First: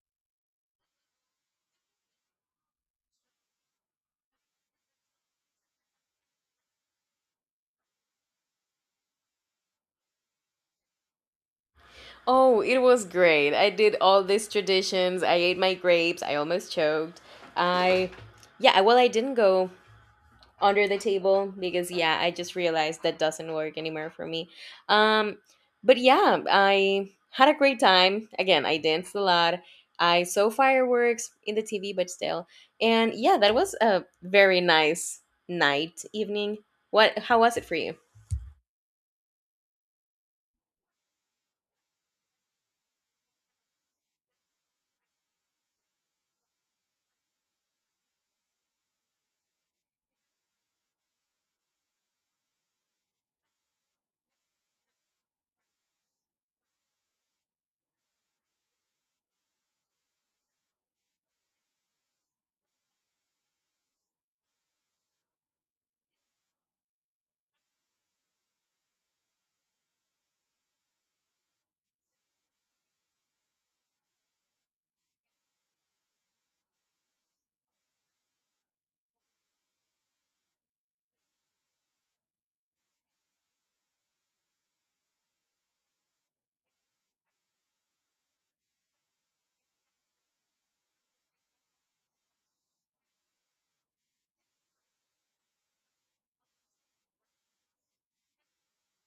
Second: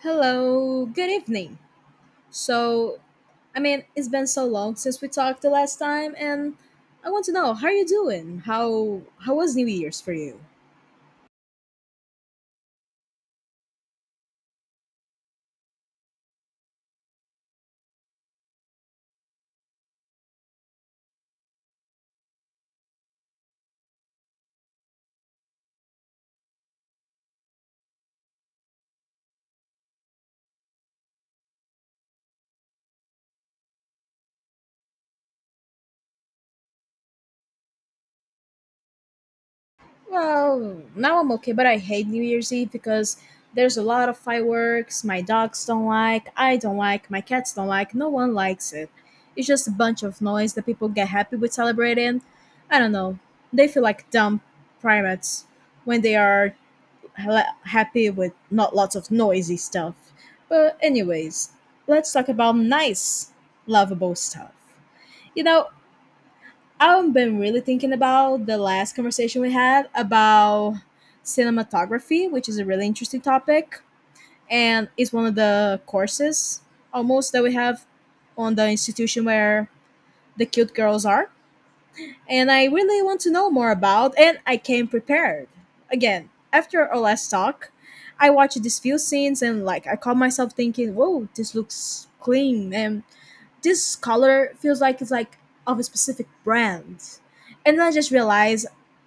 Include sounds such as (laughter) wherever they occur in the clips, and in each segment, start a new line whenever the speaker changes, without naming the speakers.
Hello, good evening. So, it's been so long since we talked the last time, and I want to know, how are you doing? How was New Year's for you?
Oh, it was great. I did all these traditions. I ate my grapes. I almost choked. I, yeah, I- well, I didn't go under the table because, yeah, I just realized that doesn't work anymore for me. Um, I had a great time. Again, I danced a lot. I saw fireworks in the TV, but still. And yeah, that was a very nice night, evening. How was it for you?
Well, now I'm okay, but I hate New Year's Eve because there's a lot of fireworks. My dogs don't like, I don't like, my cats don't like, no one likes it. It's just a bunch of noise that people get happy with celebrating. I don't know. They feel like dumb primates when they are happy with not lots of noisy stuff. But anyways, let's talk about nice, lovable stuff. You know, I've been really thinking about the last conversation we had about cinematography, which is a really interesting topic, and it's one of the courses almost that we have on the institution where the cute girls are, and I really want to know more about, and I came prepared. Again, after our last talk, I watched these few scenes, and like, I caught myself thinking, whoa, this looks clean, and this color feels like it's like of a specific brand. And then I just realized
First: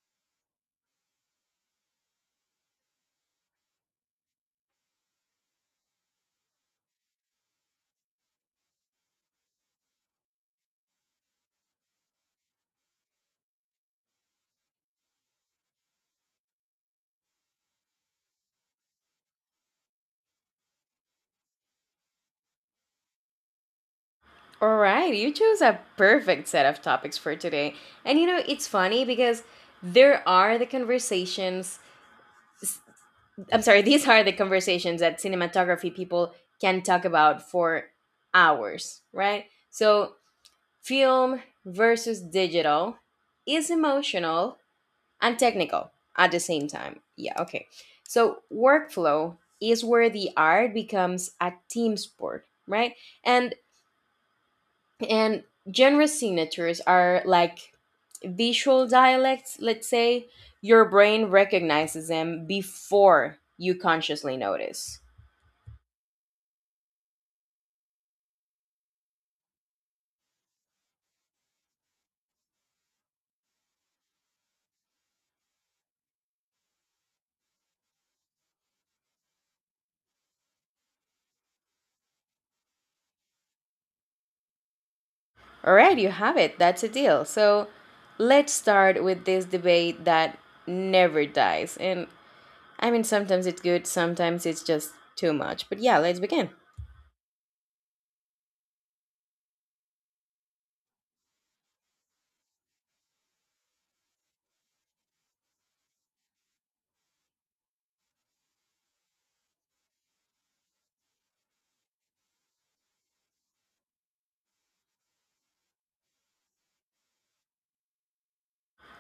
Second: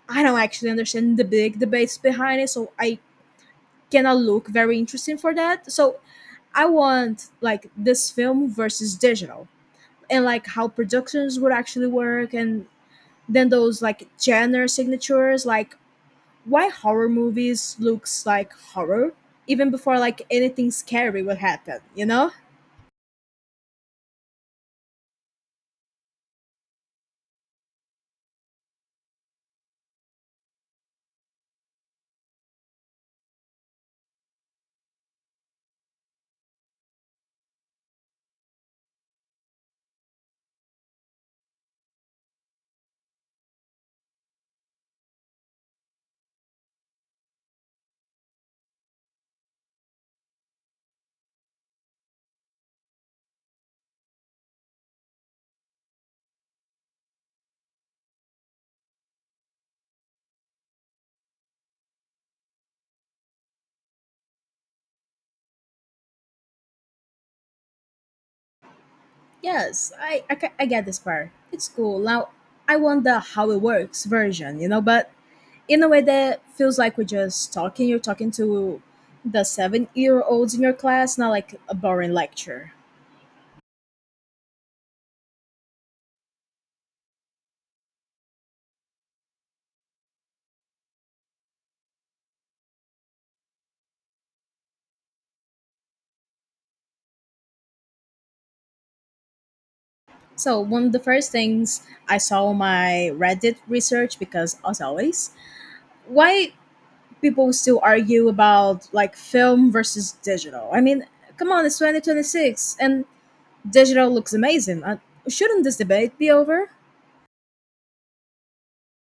I don't actually understand the big debates behind it, so I cannot look very interesting for that. So I want like this film versus digital, and like how productions would actually work, and then those like genre signatures, like why horror movies looks like horror even before like anything scary will happen. You know?
All right, you chose a perfect set of topics for today. And you know, it's funny because there are the conversations, s- I'm sorry, (laughs) these are the conversations that cinematography people can talk about for hours, right? So, film versus digital is emotional and technical at the same time. Yeah, okay. So, workflow is where the art becomes a team sport, right? And and genre signatures are like visual dialects, let's say. Your brain recognizes them before you consciously notice.
Yes, I I get this part. It's cool. Now I want the how it works version. You know, but in a way that feels like we're just talking. You're talking to the 7-year olds in your class, not like a boring lecture.
All right, you have it. That's a deal. So let's start with this debate that never dies. And I mean, sometimes it's good, sometimes it's just too much, but yeah, let's begin.
So one of the first things I saw on my Reddit research, because as always, why people still argue about like film versus digital. I mean, come on, it's 2026 and digital looks amazing. Shouldn't this debate be over?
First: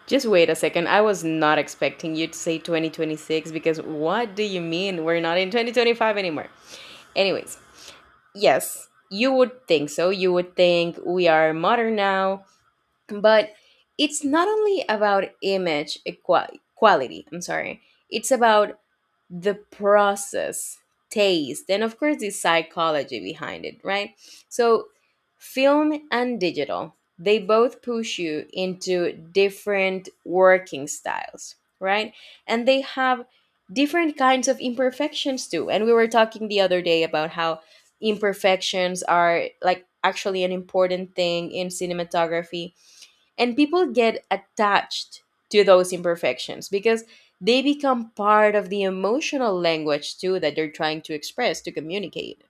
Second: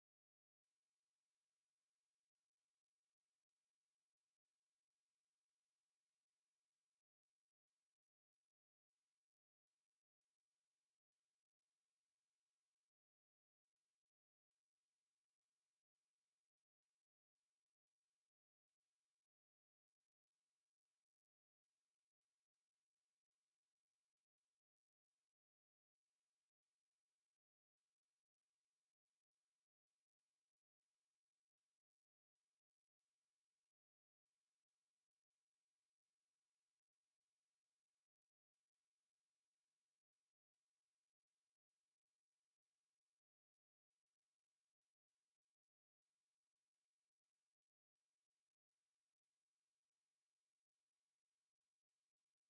Just wait a second, I was not expecting you to say 2026, because what do you mean we're not in 2025 anymore? Anyways, yes, you would think so. You would think we are modern now, but it's not only about image equa- quality. I'm sorry. It's about the process, taste, and of course the psychology behind it, right? So, film and digital, they both push you into different working styles, right? And they have different kinds of imperfections too. And we were talking the other day about how imperfections are like actually an important thing in cinematography, and people get attached to those imperfections because they become part of the emotional language too that they're trying to express, to communicate.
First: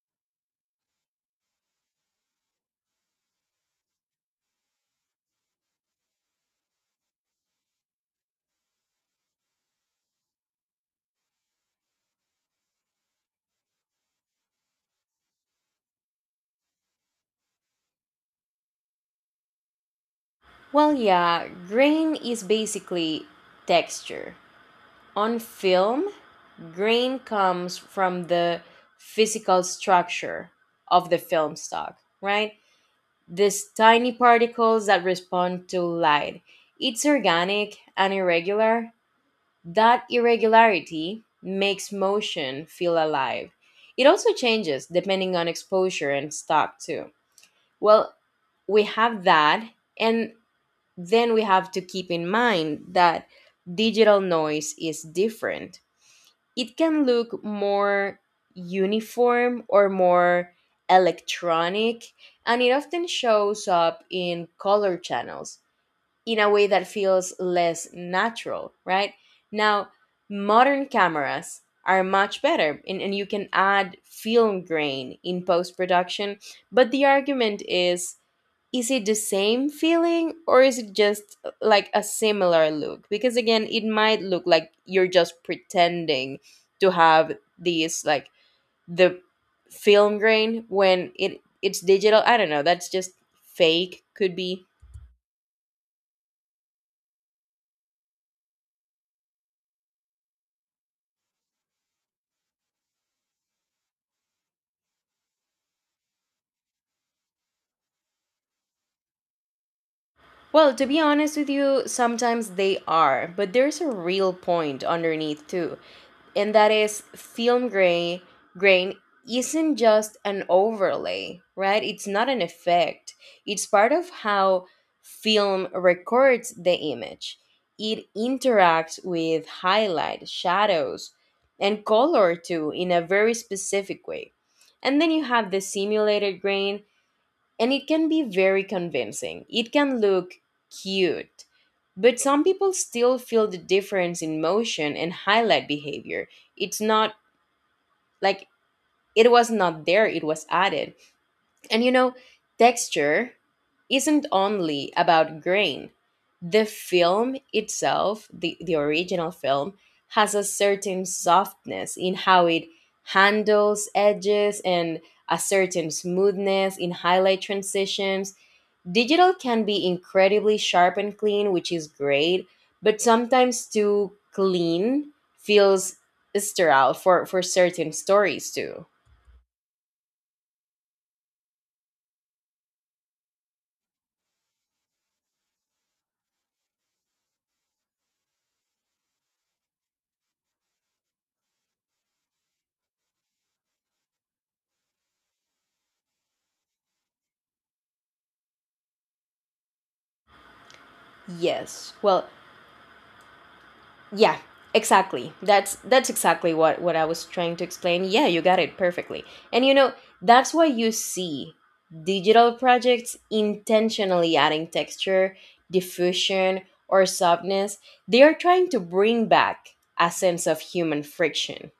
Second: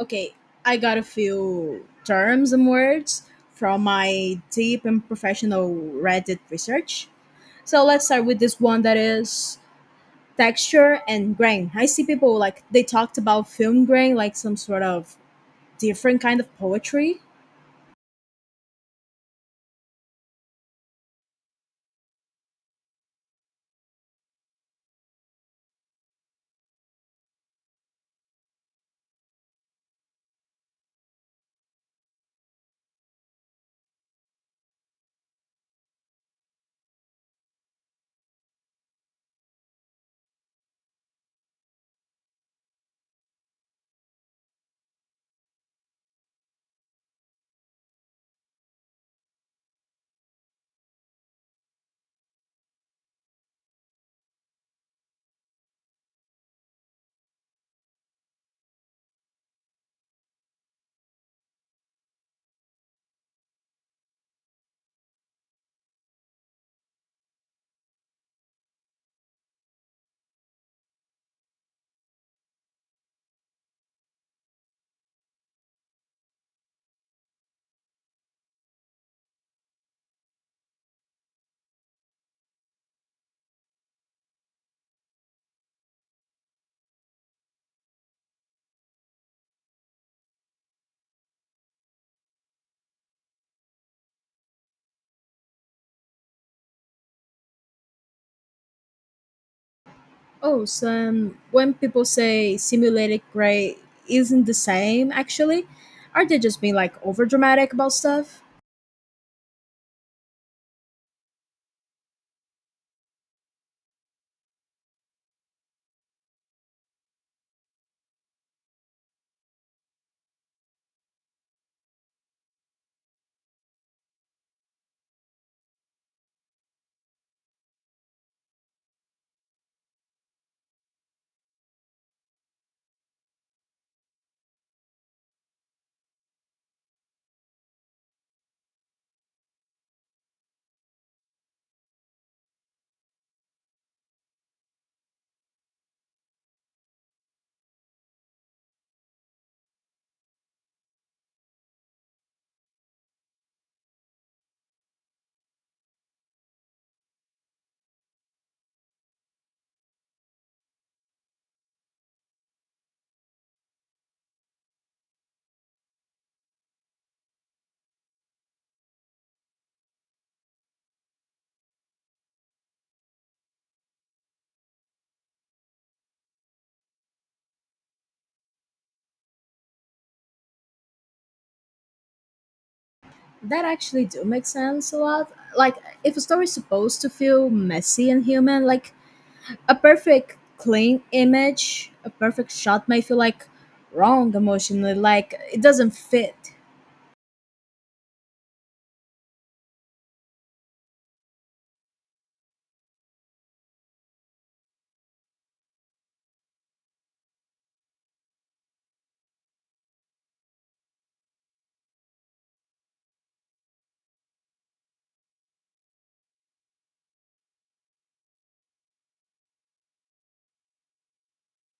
Okay, I got a few terms and words from my deep and professional Reddit research. So let's start with this one that is texture and grain. I see people like they talked about film grain like some sort of different kind of poetry.
Well, yeah, grain is basically texture on film. Grain comes from the physical structure of the film stock, right? These tiny particles that respond to light. It's organic and irregular. That irregularity makes motion feel alive. It also changes depending on exposure and stock, too. Well, we have that, and then we have to keep in mind that digital noise is different. It can look more uniform or more electronic, and it often shows up in color channels in a way that feels less natural, right? Now, modern cameras are much better, and you can add film grain in post production, but the argument is it the same feeling or is it just like a similar look? Because again, it might look like you're just pretending to have these like the film grain when it's digital. I don't know, that's just fake, could be.
Oh, so when people say simulated gray isn't the same, actually, are they just being like over dramatic about stuff?
Well, to be honest with you, sometimes they are, but there's a real point underneath too, and that is film grain isn't just an overlay, right? It's not an effect. It's part of how film records the image. It interacts with highlight, shadows, and color too in a very specific way. And then you have the simulated grain, and it can be very convincing. It can look cute, but some people still feel the difference in motion and highlight behavior. It's not like it was not there, it was added. And you know, texture isn't only about grain. The film itself, the original film, has a certain softness in how it handles edges and a certain smoothness in highlight transitions. Digital can be incredibly sharp and clean, which is great, but sometimes too clean feels sterile for certain stories too.
That actually do make sense a lot. Like, if a story's supposed to feel messy and human, like a perfect clean image, a perfect shot may feel like wrong emotionally. Like it doesn't fit.
Yes. Well, yeah, exactly. That's exactly what I was trying to explain. Yeah, you got it perfectly. And you know, that's why you see digital projects intentionally adding texture, diffusion, or softness. They are trying to bring back a sense of human friction.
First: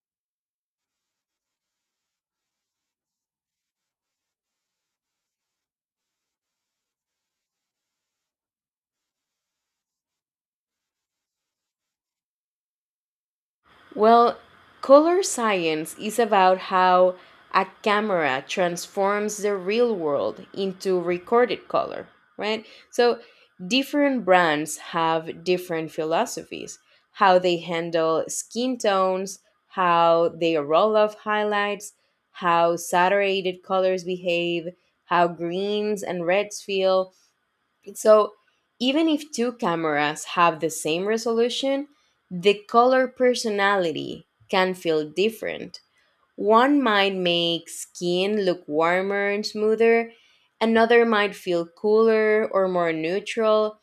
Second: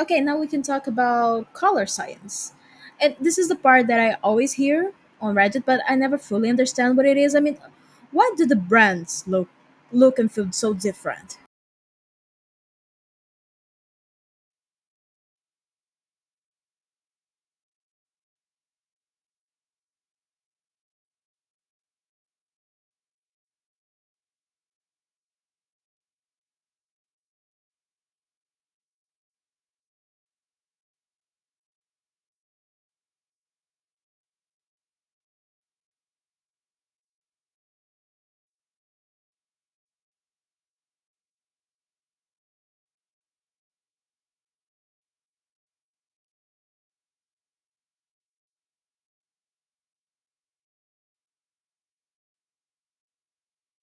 Okay, now we can talk about color science, and this is the part that I always hear on Reddit, but I never fully understand what it is. I mean, why do the brands look and feel so different?
Well, color science is about how a camera transforms the real world into recorded color, right? So, different brands have different philosophies: how they handle skin tones, how they roll off highlights, how saturated colors behave, how greens and reds feel. So even if two cameras have the same resolution, the color personality can feel different. One might make skin look warmer and smoother, another might feel cooler or more neutral,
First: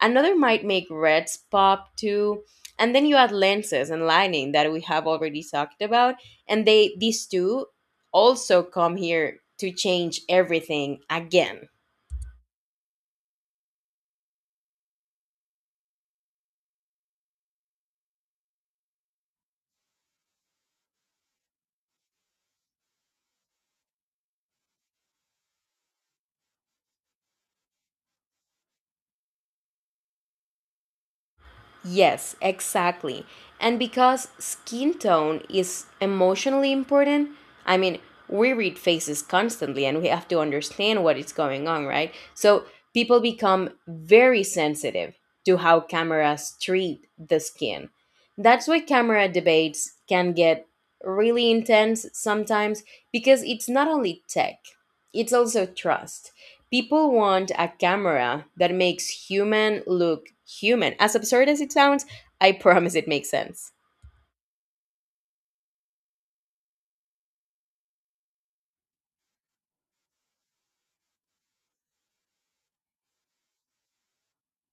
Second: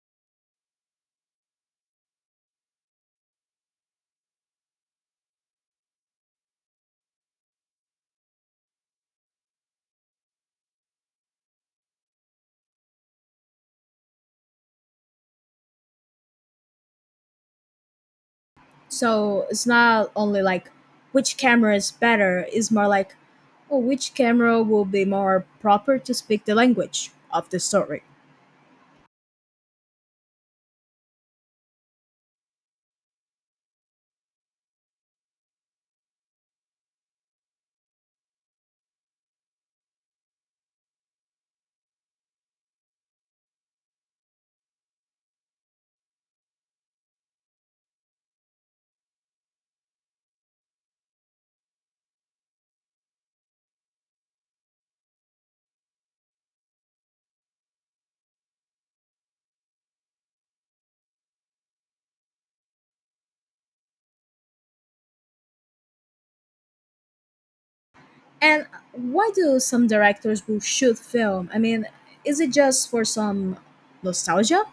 another might make reds pop too. And then you add lenses and lighting that we have already talked about, and they these two also come here to change everything again.
So it's not only like which camera is better, it's more like, oh, which camera will be more proper to speak the language of the story.
Yes, exactly. And because skin tone is emotionally important, I mean, we read faces constantly and we have to understand what is going on, right? So people become very sensitive to how cameras treat the skin. That's why camera debates can get really intense sometimes, because it's not only tech, it's also trust. People want a camera that makes human look human. As absurd as it sounds, I (laughs) promise it makes sense.
And why do some directors will shoot film? I mean, is it just for some nostalgia?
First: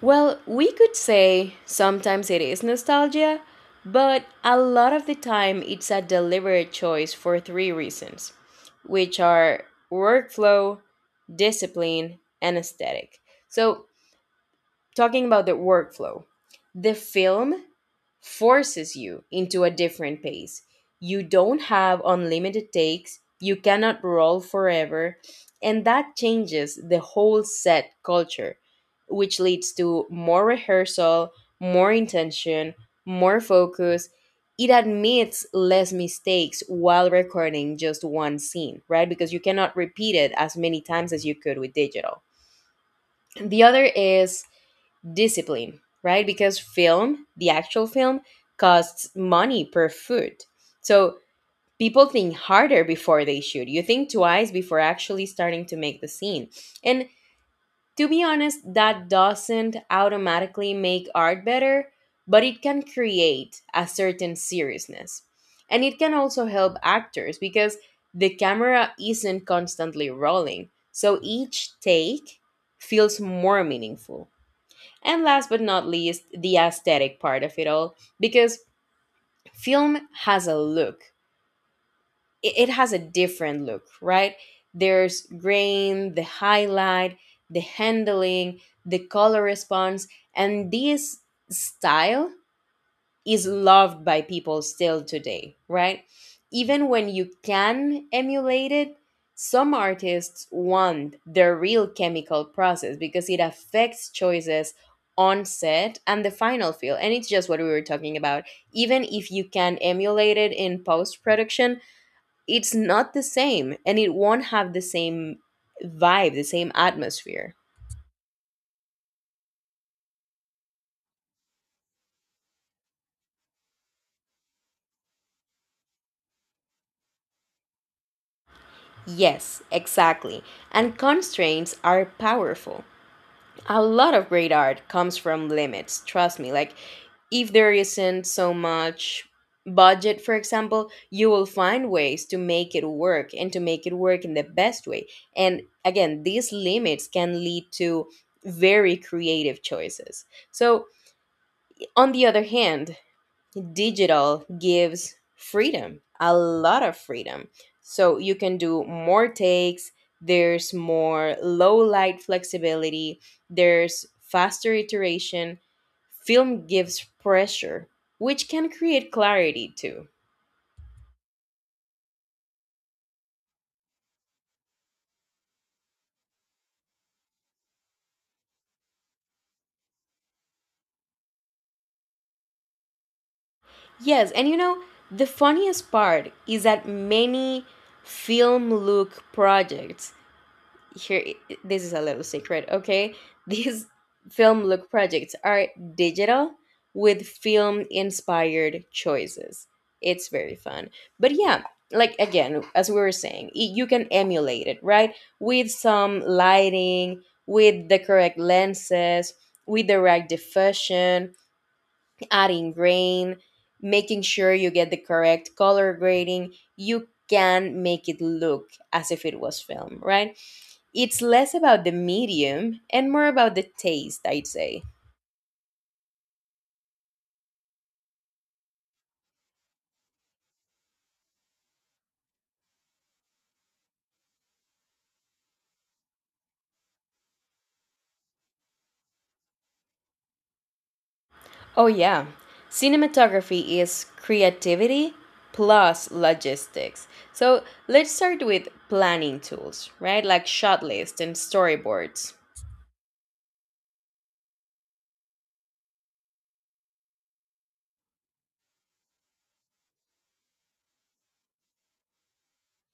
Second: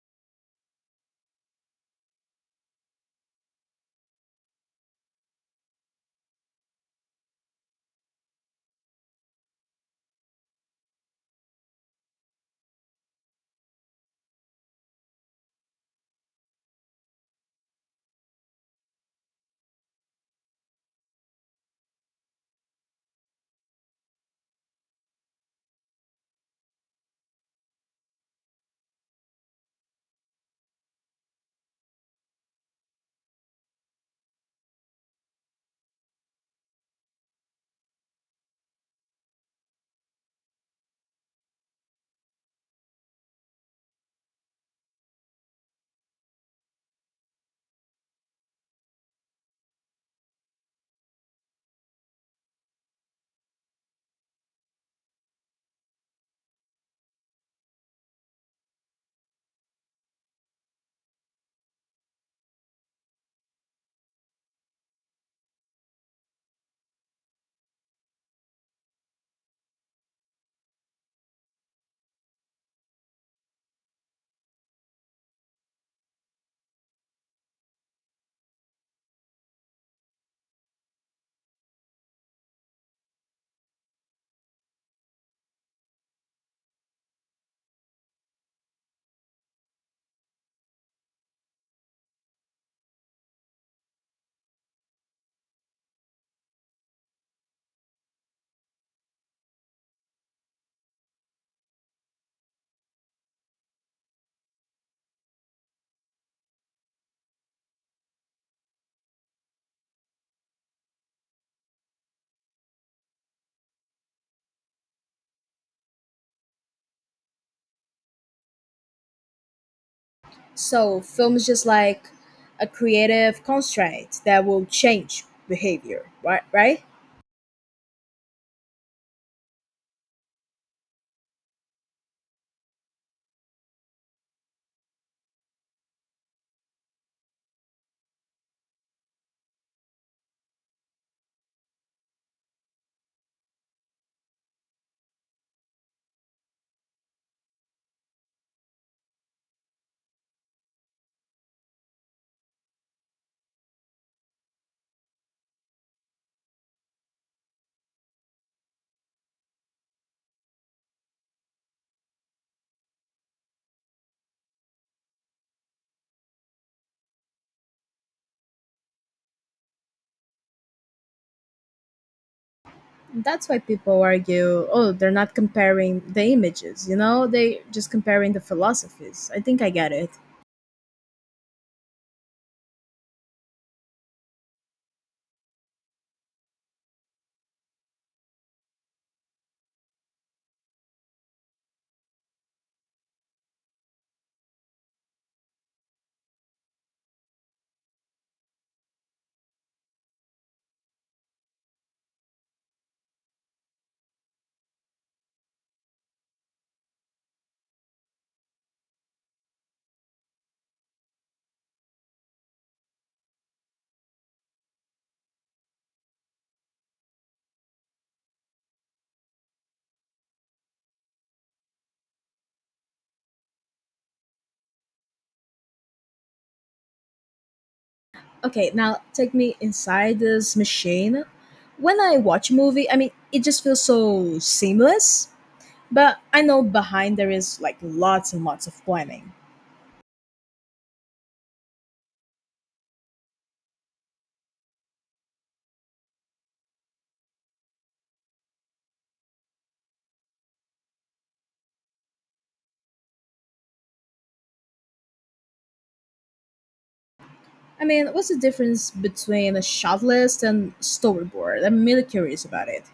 Well, we could say sometimes it is nostalgia, but a lot of the time it's a deliberate choice for three reasons, which are workflow, discipline, and aesthetic. So, talking about the workflow, the film forces you into a different pace. You don't have unlimited takes, you cannot roll forever, and that changes the whole set culture, which leads to more rehearsal, more intention, more focus. It admits less mistakes while recording just one scene, right? Because you cannot repeat it as many times as you could with digital. The other is discipline, right? Because film, the actual film, costs money per foot. So people think harder before they shoot. You think twice before actually starting to make the scene. And to be honest, that doesn't automatically make art better, but it can create a certain seriousness. And it can also help actors because the camera isn't constantly rolling. So each take feels more meaningful. And last but not least, the aesthetic part of it all, because film has a look. It has a different look, right? There's grain, the highlight, the handling, the color response, and this style is loved by people still today, right? Even when you can emulate it, some artists want the real chemical process because it affects choices on set and the final feel. And it's just what we were talking about. Even if you can emulate it in post production, it's not the same and it won't have the same vibe, the same atmosphere.
So film is just like a creative constraint that will change behavior, right? Right?
Yes, exactly. And constraints are powerful. A lot of great art comes from limits, trust me. Like, if there isn't so much budget, for example, you will find ways to make it work, and to make it work in the best way. And again, these limits can lead to very creative choices. So, on the other hand, digital gives freedom, a lot of freedom. So you can do more takes, there's more low light flexibility, there's faster iteration. Film gives pressure, which can create clarity too.
That's why people argue, oh, they're not comparing the images, you know? They just comparing the philosophies. I think I get it.
Yes, and you know, the funniest part is that many film look projects here, this is a little secret, okay, (laughs) these film look projects are digital with film inspired choices. It's very fun. But yeah, like again, as we were saying, you can emulate it, right? With some lighting, with the correct lenses, with the right diffusion, adding grain, making sure you get the correct color grading, you can make it look as if it was film, right? It's less about the medium and more about the taste, I'd say.
Okay, now take me inside this machine. When I watch a movie, I mean, it just feels so seamless, but I know behind there is like lots and lots of planning.
Oh, yeah. Cinematography is creativity plus logistics. So let's start with planning tools, right? Like shot lists and storyboards.
I mean, what's the difference between a shot list and storyboard? I'm really curious about it.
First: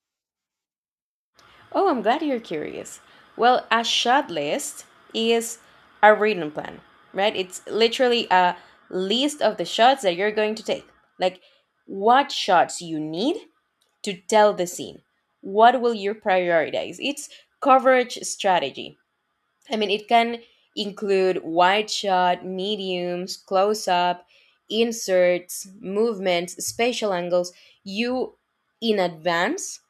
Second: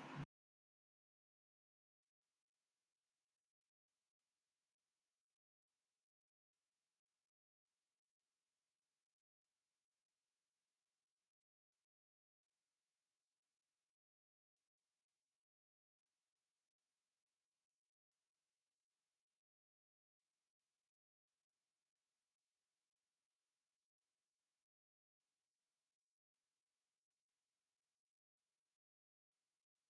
Oh, I'm glad you're curious. Well, a shot list is a written plan, right? It's literally a list of the shots that you're going to take. Like, what shots you need to tell the scene, what will you prioritize, it's coverage strategy. I mean, it can include wide shot, mediums, close up, inserts, movements, spatial angles. You, in advance,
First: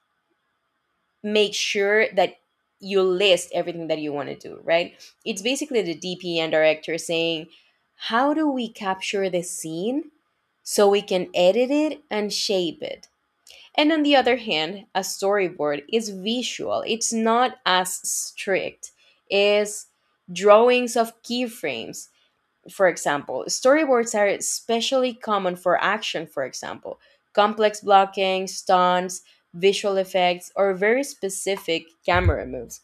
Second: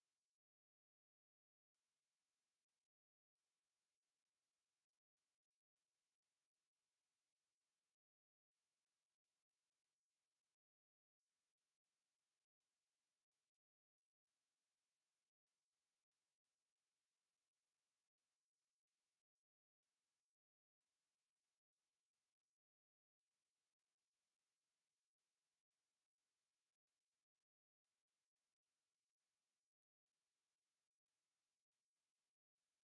make sure that you list everything that you want to do, right? It's basically the DP and director saying, how do we capture the scene so we can edit it and shape it. And on the other hand, a storyboard is visual. It's not as strict. It's drawings of keyframes. For example, storyboards are especially common for action, for example, complex blocking, stunts, visual effects, or very specific camera moves.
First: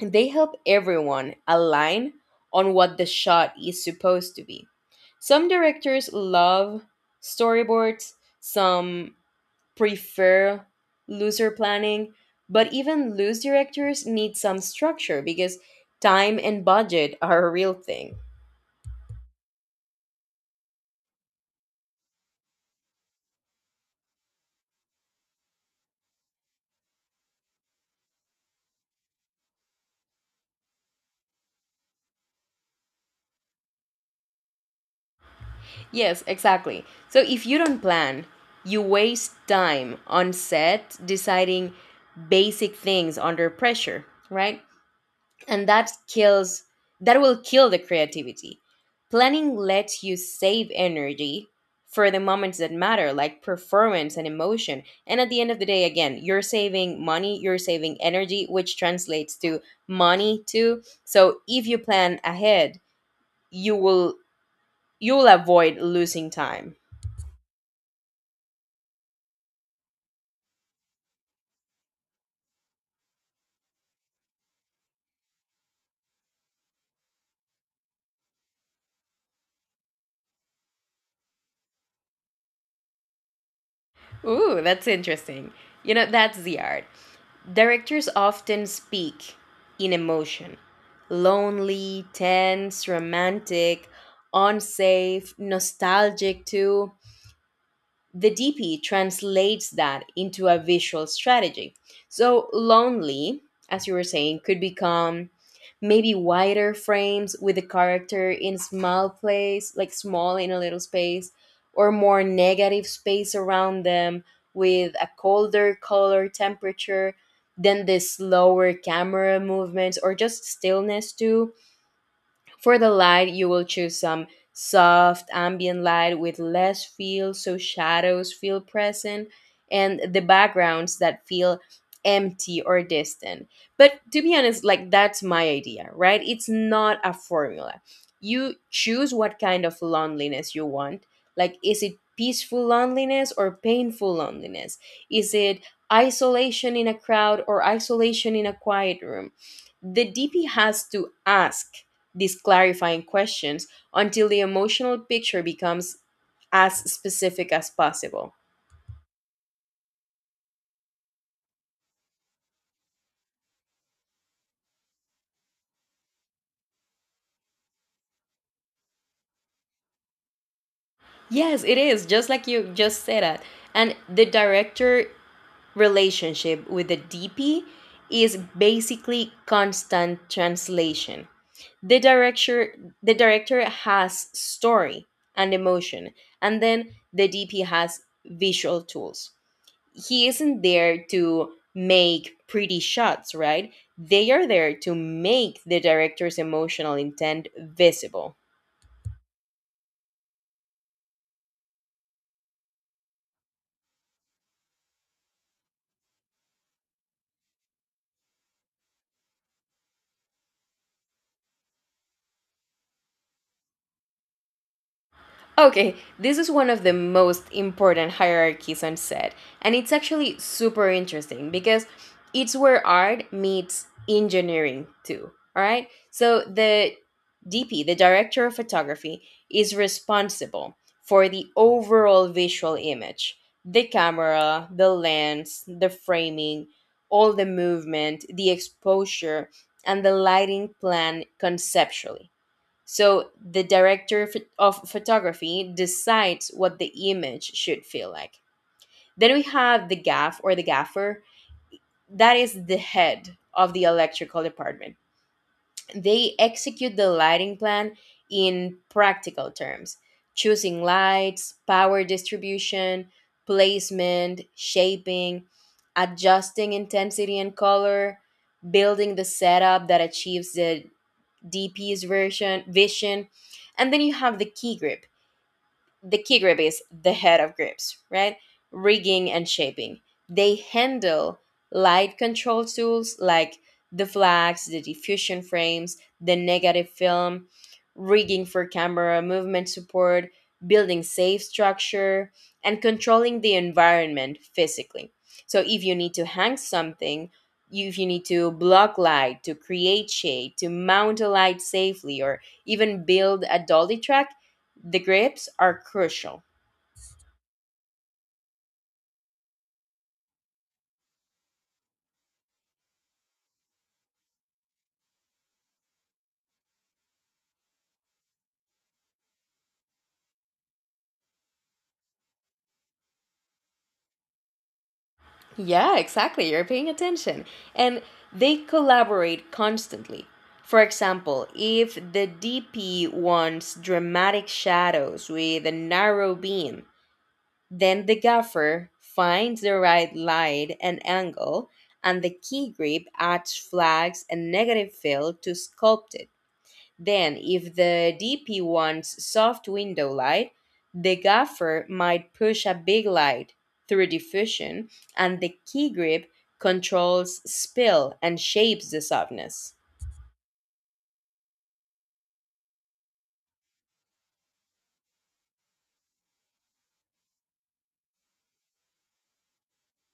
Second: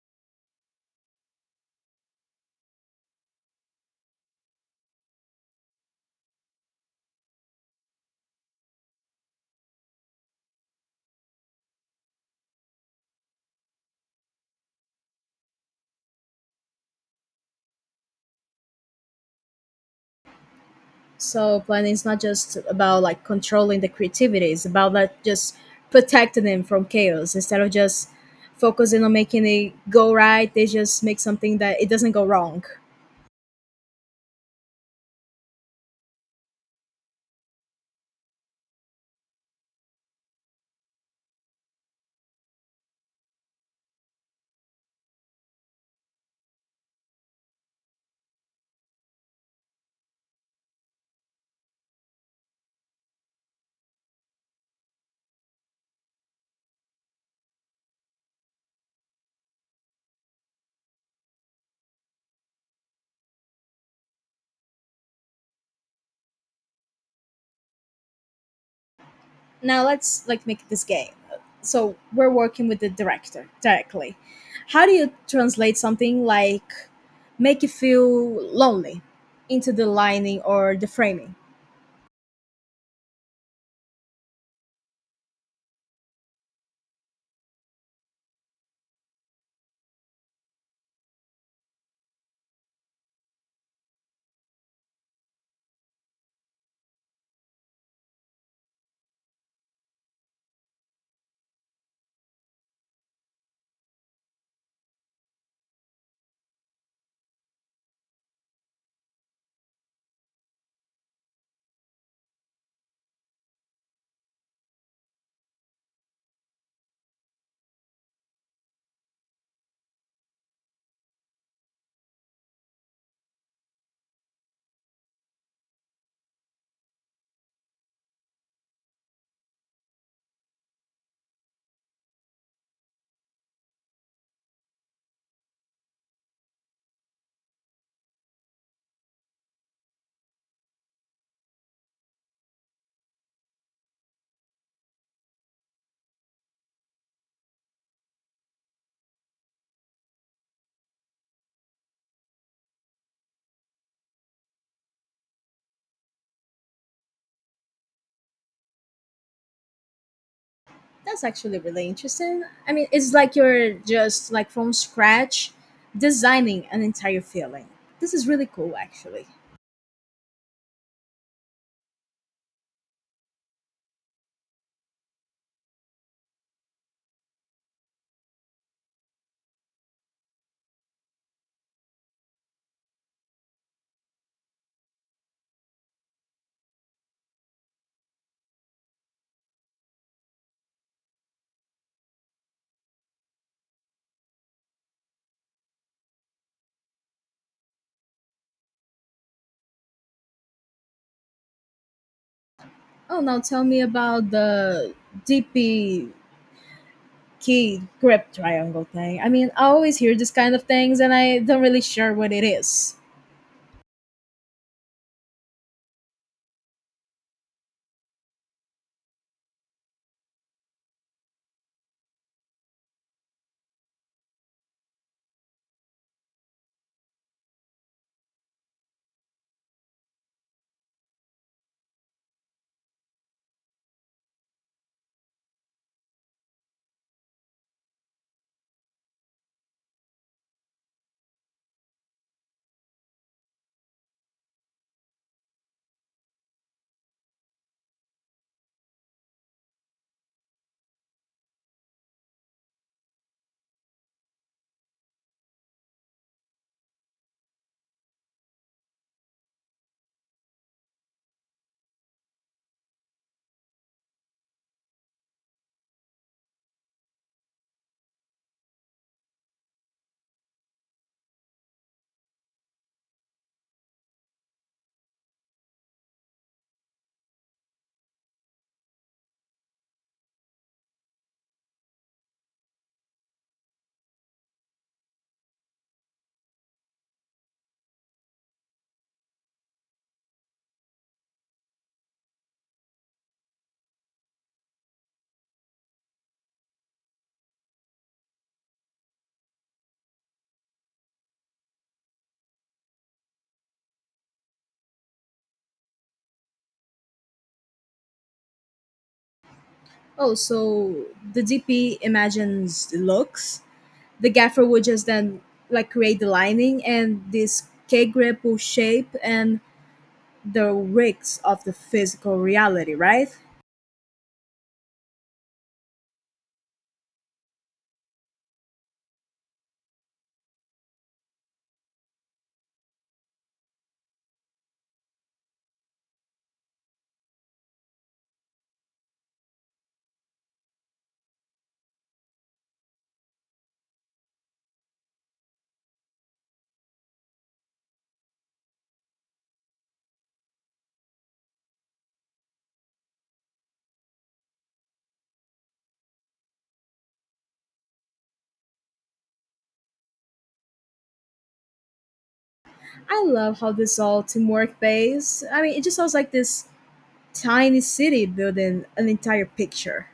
They help everyone align on what the shot is supposed to be. Some directors love storyboards, some prefer looser planning, but even loose directors need some structure because time and budget (laughs) are a real thing.
So planning is not just about like controlling the creativity. It's about like just protecting them from chaos instead of just focusing on making it go right. They just make something that it doesn't go wrong.
Yes, exactly. So if you don't plan, you waste time on set deciding basic things under pressure, right? And that will kill the creativity. Planning lets you save energy for the moments that matter, like performance and emotion. And at the end of the day, again, you're saving money, you're saving energy, which translates to money too. So if you plan ahead, you will you will avoid losing time.
Now let's like make this game. So we're working with the director directly. How do you translate something like make you feel lonely into the lining or the framing?
Ooh, that's interesting. You know, that's the art. Directors often speak in emotion: lonely, tense, romantic, unsafe, nostalgic, too. The DP translates that into a visual strategy. So lonely, as you were saying, could become maybe wider frames with the character in small place, like small in a little space, or more negative space around them with a colder color temperature, then the slower camera movements or just stillness too. For the light, you will choose some soft ambient light with less feel so shadows feel present and the backgrounds that feel empty or distant. But to be honest, like that's my idea, right? It's not a formula. You choose what kind of loneliness you want. Like, is it peaceful loneliness or painful loneliness? Is it isolation in a crowd or isolation in a quiet room? The DP has to ask these clarifying questions until the emotional picture becomes as specific as possible.
That's actually really interesting. I mean, it's like you're just like from scratch designing an entire feeling. This is really cool, actually.
Yes, it is, just like you just said that. And the director relationship with the DP is basically constant translation. The director the director has story and emotion, and then the DP has visual tools. He isn't there to make pretty shots, right? They are there to make the director's emotional intent visible.
Oh, now tell me about the DP key grip triangle thing. I mean, I always hear this kind of things and I don't really sure what it is.
Okay, this is one of the most important hierarchies on set, and it's actually super interesting because it's where art meets engineering too. All right, so the DP, the director of photography, is responsible for the overall visual image: the camera, the lens, the framing, all the movement, the exposure, and the lighting plan conceptually. So the of photography decides what the image should feel like. Then we have the gaff or the gaffer, that is the head of the electrical department. They execute the lighting plan in practical terms, choosing lights, power distribution, placement, shaping, adjusting intensity and color, building the setup that achieves the DP's version vision. And then you have the key grip. The key grip is the head of grips, right? Rigging and shaping. They handle light control tools like the flags, the diffusion frames, the negative film, rigging for camera movement support, building safe structure, and controlling the environment physically. So if you need to hang something, if you need to block light, to create shade, to mount a light safely, or even build a dolly track, the grips are crucial.
Oh, so the DP imagines the looks. The gaffer would just then like create the lining, and this K grip will shape and the risks of the physical reality, right?
Yeah, exactly. You're paying attention. And they collaborate constantly. For example, if the DP wants dramatic shadows with a narrow beam, then the gaffer finds the right light and angle, and the key grip adds flags and negative fill to sculpt it. Then, if the DP wants soft window light, the gaffer might push a big light through diffusion, and the key grip controls spill and shapes the softness.
I love how this all teamwork based. I mean, it just sounds like this tiny city building an entire picture.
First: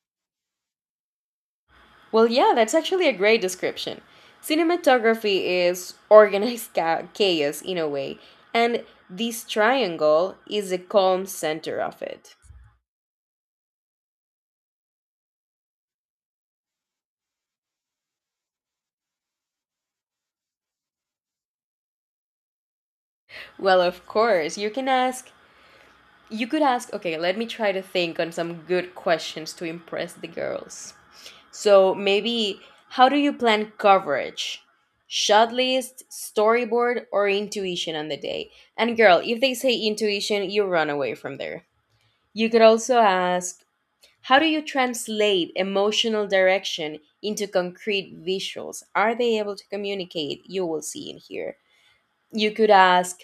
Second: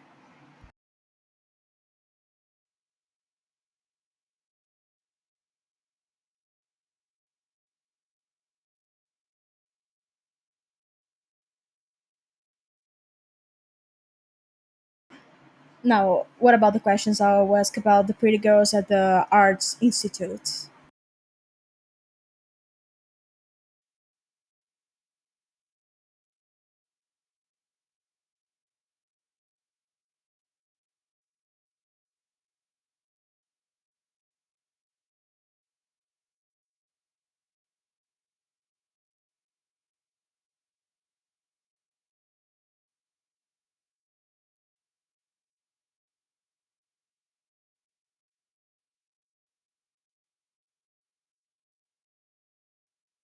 Well, yeah, that's actually a great description. Cinematography is organized (laughs) chaos in a way, and this triangle is the calm center of it.
Now, what about the questions I will ask about the pretty girls at the Arts Institute?
Well, of course, you can ask. You could ask, okay, let me try to think on some good questions to impress the girls. So maybe, how do you plan coverage? Shot list, storyboard, or intuition on the day? And girl, if they say intuition, you run away from there. You could also ask, how do you translate emotional direction into concrete visuals? Are they able to communicate? You will see in here. You could ask,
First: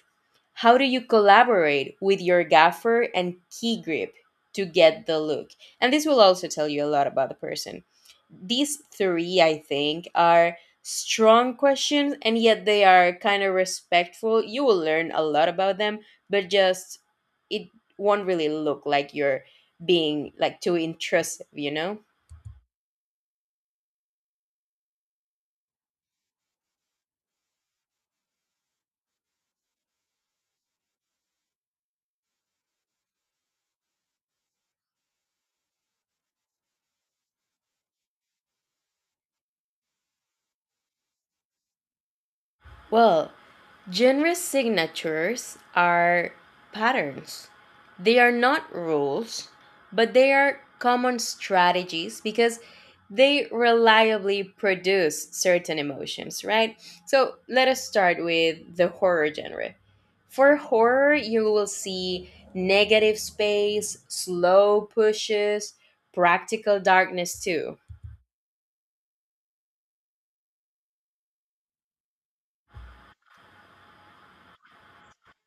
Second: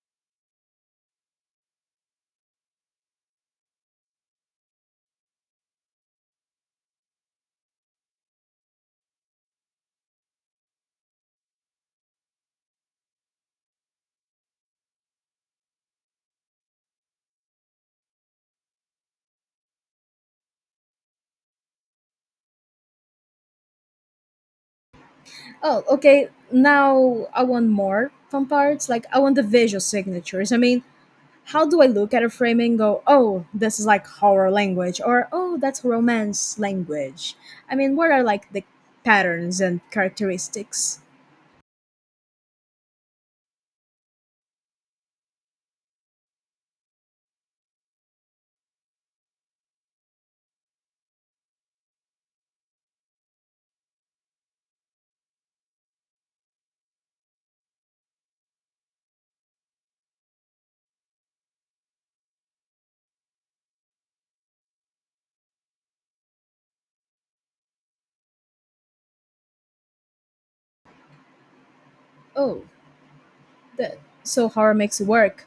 how do you collaborate with your gaffer and key grip to get the look? And this will also tell you a lot about the person. These three, I think, are strong questions and yet they are kind of respectful. You will learn a lot about them, but just it won't really look like you're being like too intrusive, you know?
Oh, okay. Now I want more fun parts. Like I want the visual signatures. I mean, how do I look at a frame and go, oh, this is like horror language, or oh, that's romance language? I mean, what are like the patterns and characteristics?
Well, genre signatures are patterns. They are not rules, but they are common strategies because they reliably produce certain emotions, right? So let us start with the horror genre. For horror, you will see negative space, slow pushes, practical darkness too.
Oh, that, so horror makes it work.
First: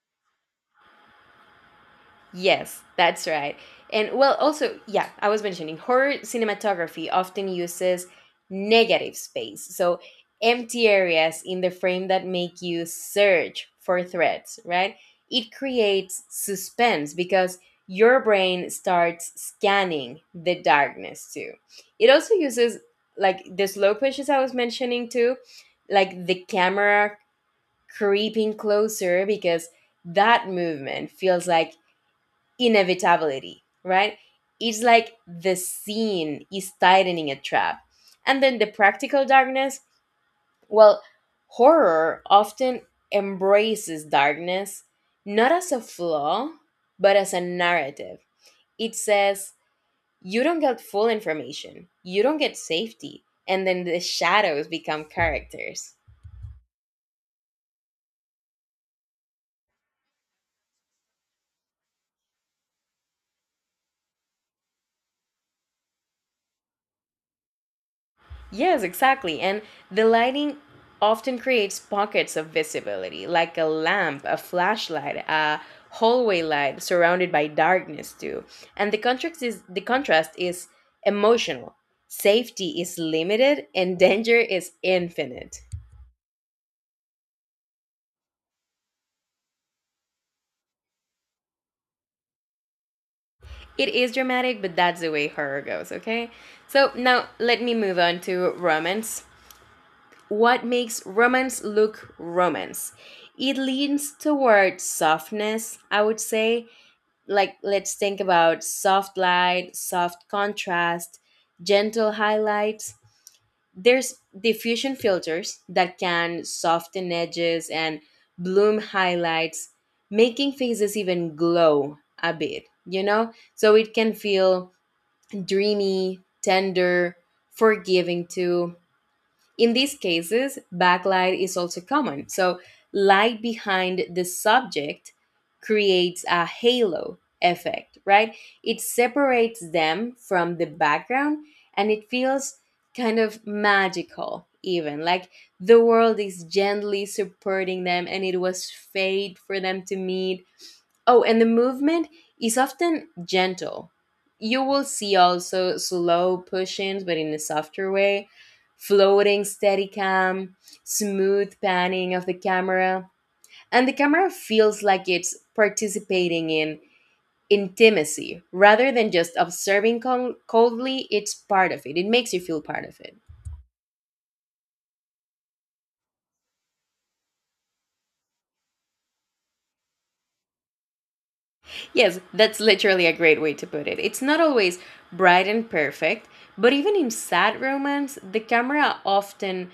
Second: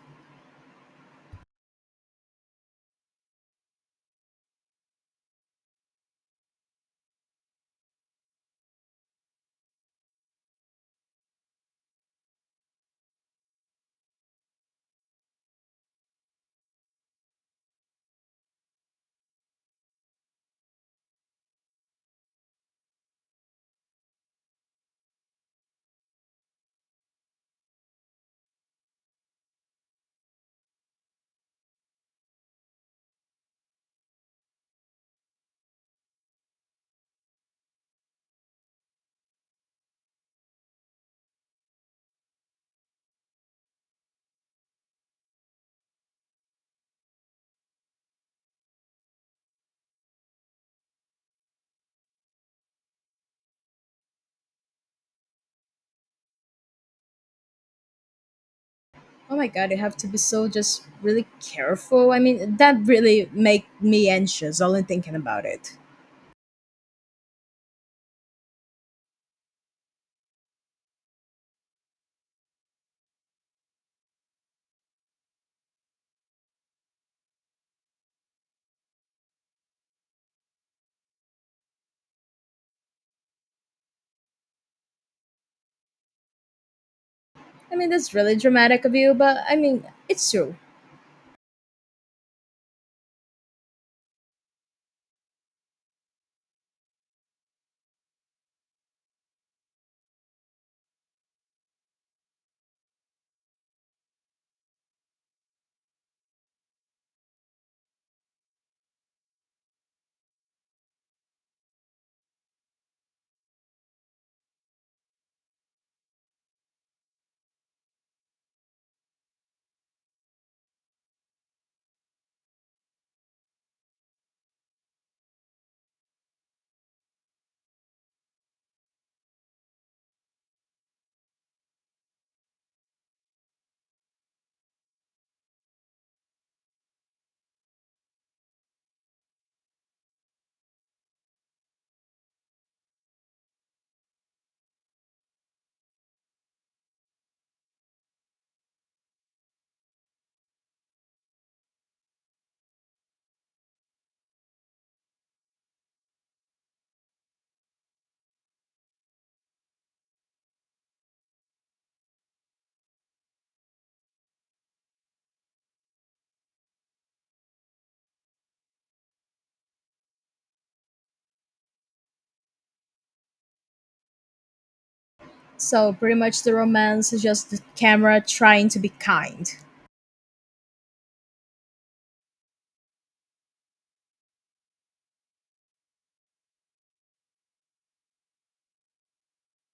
Yes, that's right. And well, also, yeah, I was mentioning horror cinematography often uses negative space. So, empty areas in the frame that make you search for threats, right? It creates suspense because your brain starts scanning the darkness too. It also uses like the slow pushes I was mentioning too, like the camera creeping closer because that movement feels like inevitability, right? It's like the scene is tightening a trap. And then the practical darkness, well, horror often embraces darkness not as a flaw, but as a narrative. It says, you don't get full information, you don't get safety, and then the shadows become characters.
Oh my god, you have to be so just really careful. I mean, that really make me anxious only thinking about it.
Yes, exactly. And the lighting often creates pockets of visibility, like a lamp, a flashlight, a hallway light surrounded by darkness too. And the contrast is emotional. Safety is limited and (laughs) danger is infinite.
I mean, that's really dramatic of you, but I mean, it's true.
It is dramatic, but that's the way horror goes, okay? So now let me move on to romance. What makes romance look romance? It leans toward softness, I would say, like let's think about soft light, soft contrast, gentle highlights. There's diffusion filters that can soften edges and bloom highlights, making faces even glow a bit, you know? So it can feel dreamy, tender, forgiving too. In these cases, backlight is also common. So, light behind the subject creates a halo effect, right? It separates them from the background and it feels kind of magical, even like the world is gently supporting them and it was fate for them to meet. Oh, and the movement is often gentle. You will see also slow push ins, but in a softer way, floating steady cam, smooth panning of the camera. And the camera feels like it's participating in intimacy rather than just observing coldly. It's part of it, it makes you feel part of it.
So pretty much the romance is just the camera trying to be kind.
Yes, that's literally a great way to put it. It's not always bright and perfect, but even in sad romance, the camera often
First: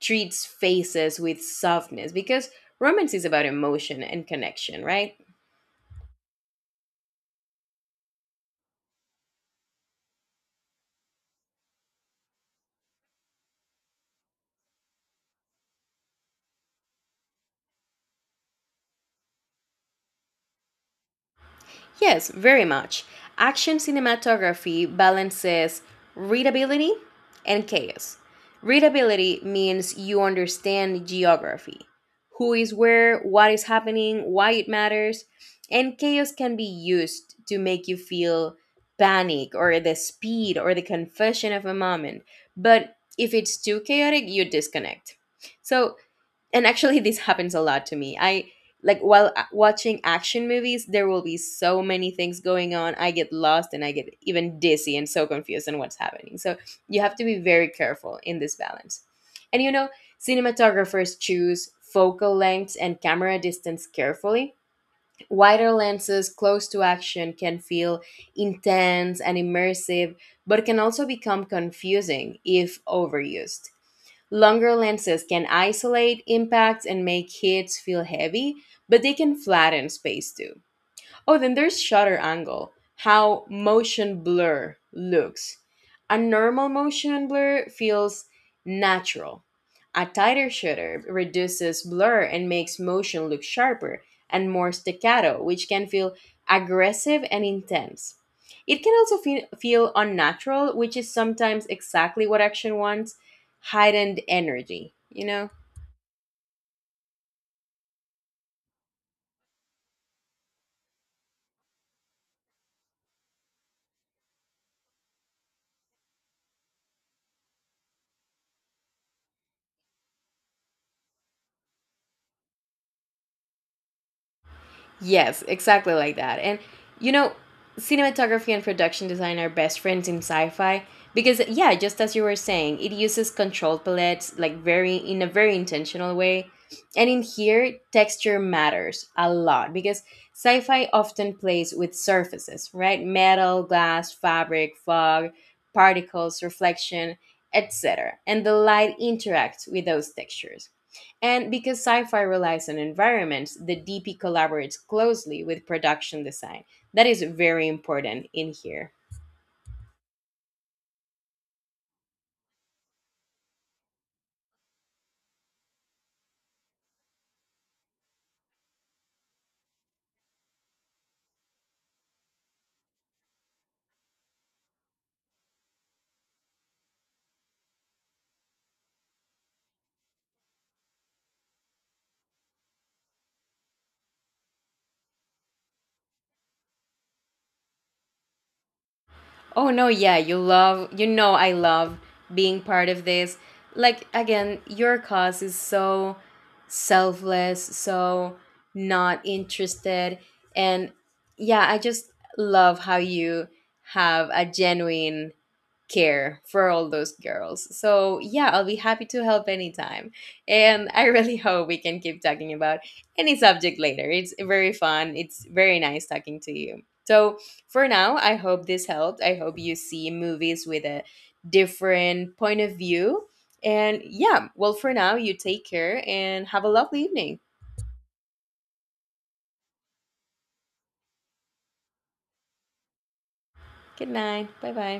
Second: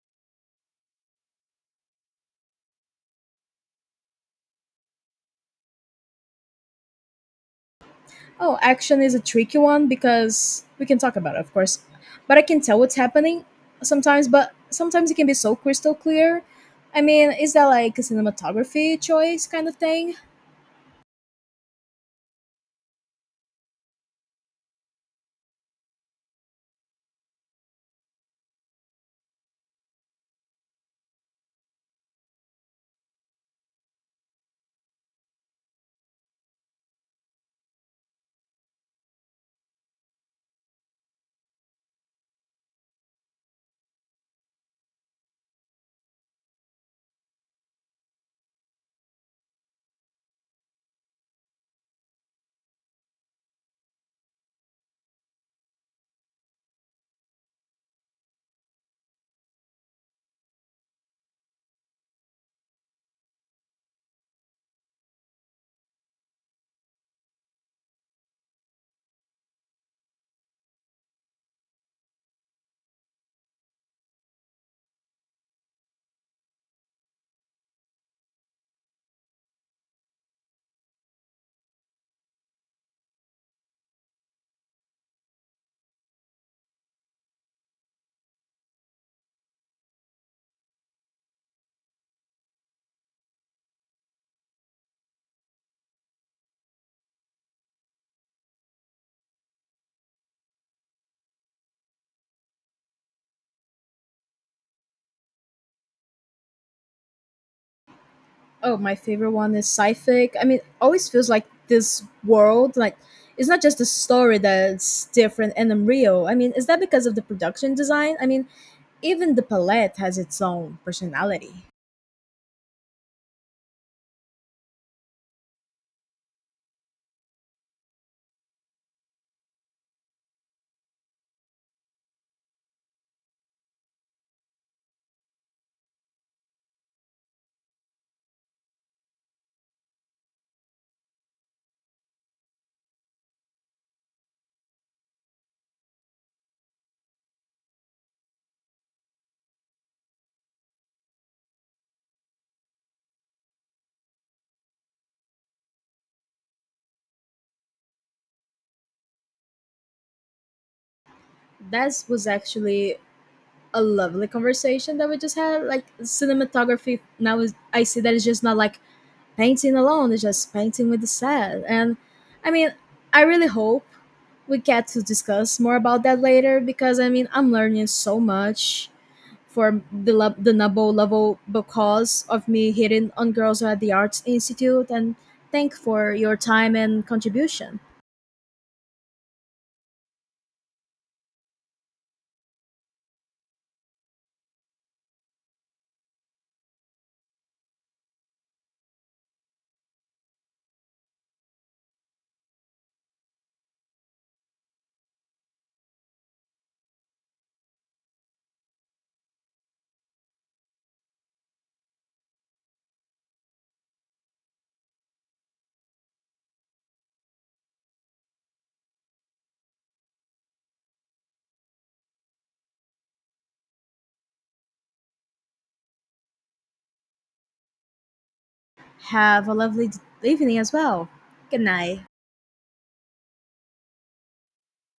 treats faces with softness because romance is about emotion and connection, right?
Oh, action is a tricky one because we can talk about it, of course. But I can tell what's happening sometimes, but sometimes it can be so crystal clear. I mean, is that like a cinematography choice kind of thing?
Yes, very much. Action cinematography balances readability and chaos. Readability means you understand geography: who is where, what is happening, why it matters. And chaos can be used to make you feel panic or the speed or the confession of a moment. But if it's too chaotic, you disconnect. So, and actually this happens a lot to me. I like while watching action movies, there will be so many things going on, I get lost and I get even dizzy and so confused on what's happening. So you have to be very careful in this balance. And you know, cinematographers choose focal lengths and camera distance carefully. Wider lenses close to action can feel intense and immersive, but can also become confusing if overused. Longer lenses can isolate impacts and make hits feel heavy, but they can flatten space too. Oh, then there's shutter angle, how motion blur looks. A normal motion blur feels natural. A tighter shutter reduces blur and makes motion look sharper and more staccato, which can feel aggressive and intense. It can also feel unnatural, which is sometimes exactly what action wants, heightened energy, you know?
Oh, my favorite one is sci-fic. I mean, always feels like this world, like it's not just the story that's different and unreal. I mean, is that because of the production design? I mean, even the palette has its own personality.
Yes, exactly like that. And you know, cinematography and production design are best friends in sci-fi because, yeah, just as you were saying, it uses controlled palettes like very in a very intentional way. And in here, texture matters a lot because sci-fi often plays with surfaces, right? Metal, glass, fabric, fog, particles, reflection, etc. And the light interacts with those textures, and because sci fi relies on environments, the DP collaborates closely with production design. That is very important in here.
That was actually a lovely conversation that we just had. Like, cinematography now is, I see that it's just not like painting alone, it's just painting with the set. And I mean, I really hope we get to discuss more about that later, because I mean, I'm learning so much for the the Nabo level because of me hitting on girls at the Arts Institute, and thank for your time and contribution.
Oh no, yeah, you love, you know, I love being part of this. Like, again, your cause is so selfless, so not interested. And yeah, I just love how you have a genuine care for all those girls. So, yeah, I'll be happy to help anytime. And I really (laughs) hope we can keep talking about any subject later. It's very fun. It's very nice talking to you. So, for now, I hope this helped. I hope you see movies with a different point of view. And yeah, well, for now, you take care and have a lovely evening.
Have a lovely evening as well. Good night.
Good night. Bye bye.